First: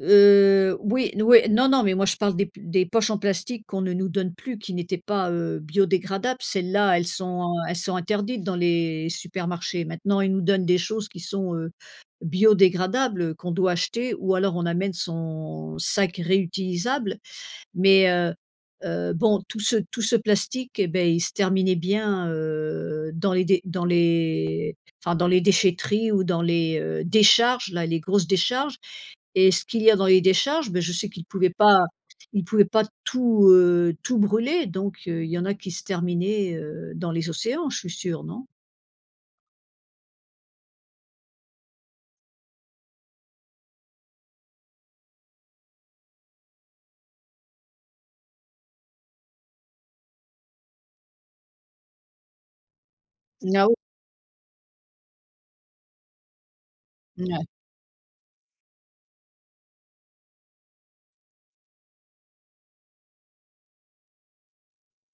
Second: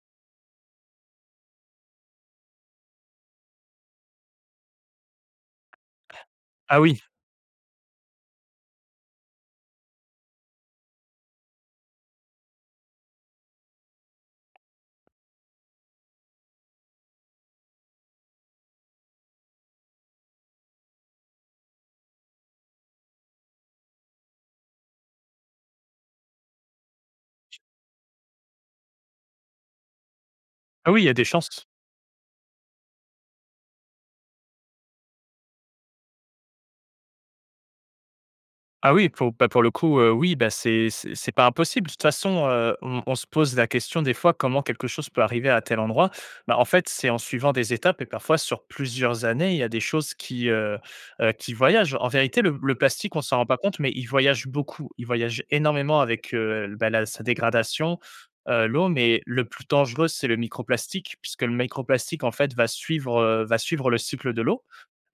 Heu, oui, n oui. Non non, mais moi je parle des p des poches en plastique qu'on ne nous donne plus, qui n'étaient pas, heu, biodégradables, Ah celles-là oui. elles sont, heu, elles sont interdites dans les supermarchés. Maintenant ils nous donnent des choses qui sont, heu, biodégradables qu'on doit acheter ou alors on amène son sac réutilisable, mais heu heu, bon tout ce tout ce plastique, et beh, il se terminait bien, heu, dans les d dans les enfin, dans les déchèteries ou dans les, heu, décharges là, les grosses décharges et ce qu'il y a dans les décharges, bah, je Ah oui, il sais y a qu'ils des pouvaient chances. pas ils pouvaient pas tout, heu, tout brûler donc heu, il y en a qui se terminaient, heu, dans les océans, je suis sûre, non? Ah oui, pour bah, pour le coup, heu, oui, ben, c'est c'est c'est pas impossible. De toute façon, heu, on on se pose la question des fois comment quelque chose peut arriver à tel endroit. Bah, en fait, c'est en suivant des étapes et parfois sur plusieurs années, il y a des choses qui, heu heu, qui voyagent. En vérité, le le plastique, on s'en rend pas Now. compte, mais il voyage beaucoup. Il voyage énormément avec, heu, bah, la sa N ouais. dégradation, heu, l'eau, mais le plus dangereux, c'est le microplastique, puisque le microplastique, en fait, va suivre, heu, va suivre le cycle de l'eau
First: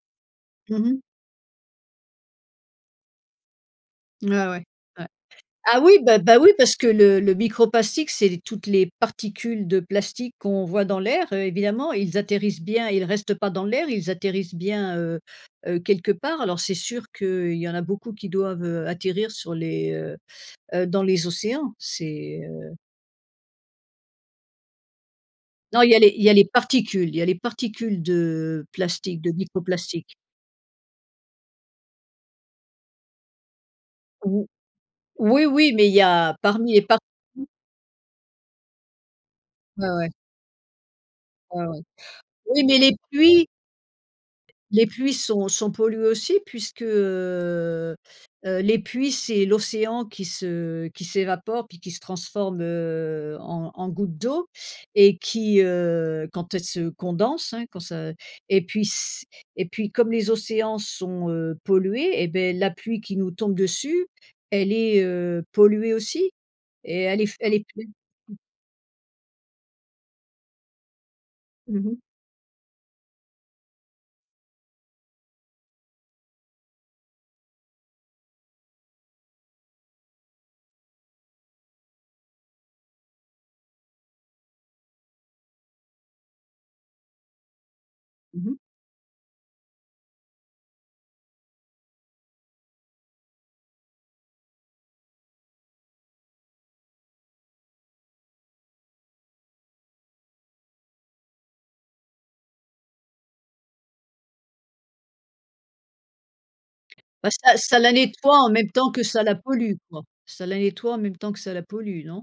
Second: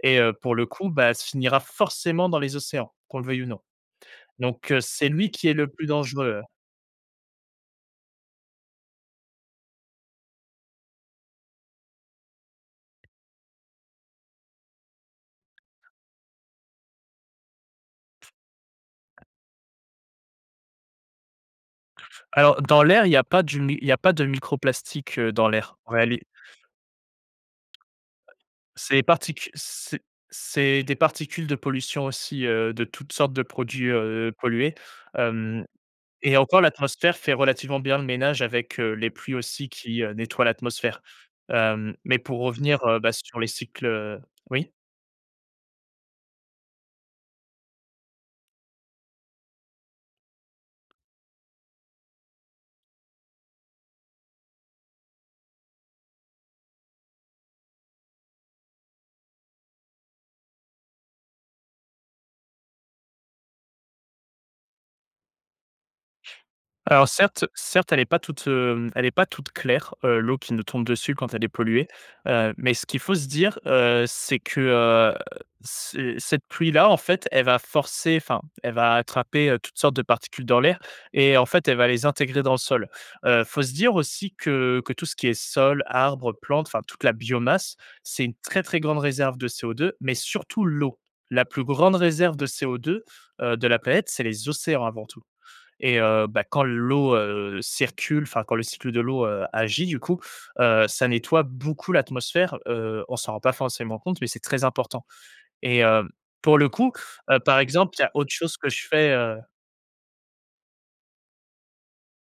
et heu, pour le Mmh coup, mh. bah se finira forcément dans les océans, qu'on le veuille ou non. Ah ouais, Donc heu, ouais. c'est lui qui est le Ah plus oui, beh, bah, dangereux. oui, parce que le le microplastiques, c'est les toutes les particules de plastique qu'on voit dans l'air évidemment ils atterrissent bien, ils restent pas dans l'air, ils atterrissent bien, heu heu, quelque part alors c'est sûr qu'il y en a beaucoup qui doivent, heu, atterrir sur les heu heu, dans les océans, c'est, Alors heu dans l'air, il y a pas du mi il y a pas de microplastiques, heu, dans l'air Non il en y a les réali il y a les particules, il y a les particules de Ces plastique, de particu c'est microplastiques. c'est des particules de pollution aussi, heu, de toutes sortes de produits, heu, Ou pollués, oui, hem, oui, mais il y a et encore parmi les par l'atmosphère fait [unintelligible] relativement bien le ménage avec, heu, les pluies aussi Ouais, qui, heu, ouais. nettoient l'atmosphère, Ouais, ouais. hem, mais pour Oui mais revenir, les heu, bah, sur les pluies cycles oui. les pluies sont sont polluées aussi puisque, heu heu, les pluies, c'est l'océan qui se qui s'évapore puis qui se transforme, heu, en en gouttes d'eau et qui, heu, quand elles se condensent, hein, quand ça et puis s et puis comme les océans sont, heu, pollués, et beh, la pluie qui nous tombe dessus, elle est, heu, polluée aussi et Alors elle est f certes elle est certes, elle est pas [unintelligible] toute, heu, elle est pas toute claire, heu, l'eau qui nous tombe dessus quand elle est Mmh polluée, mh. heu, mais ce qu'il faut se dire, heu, c'est que, heu, ce cette pluie là, en fait, elle va forcer, enfin, elle va attraper, heu, toutes sortes de particules dans l'air et en fait elle va les intégrer dans le sol, heu, faut se dire aussi que que tout ce qui est sol, arbres, plantes, enfin toute la biomasse, c'est une Mmh mh. très, très grande réserve de CO2, mais surtout l'eau. La plus grande réserve de CO2, heu, de la planète, c'est les océans avant tout. Et heu, bah, quand l'eau, heu, circule, enfin quand le cycle de l'eau, heu, agit du coup, heu, ça nettoie beaucoup l'atmosphère, heu, on s'en rend pas forcément compte, mais c'est très important, et heu, pour le coup, Bah, heu, ça par ça exemple, la il y a autre nettoie en chose même que je temps que fais, ça la heu pollue quoi. Ça la nettoie en même temps que ça la pollue, non?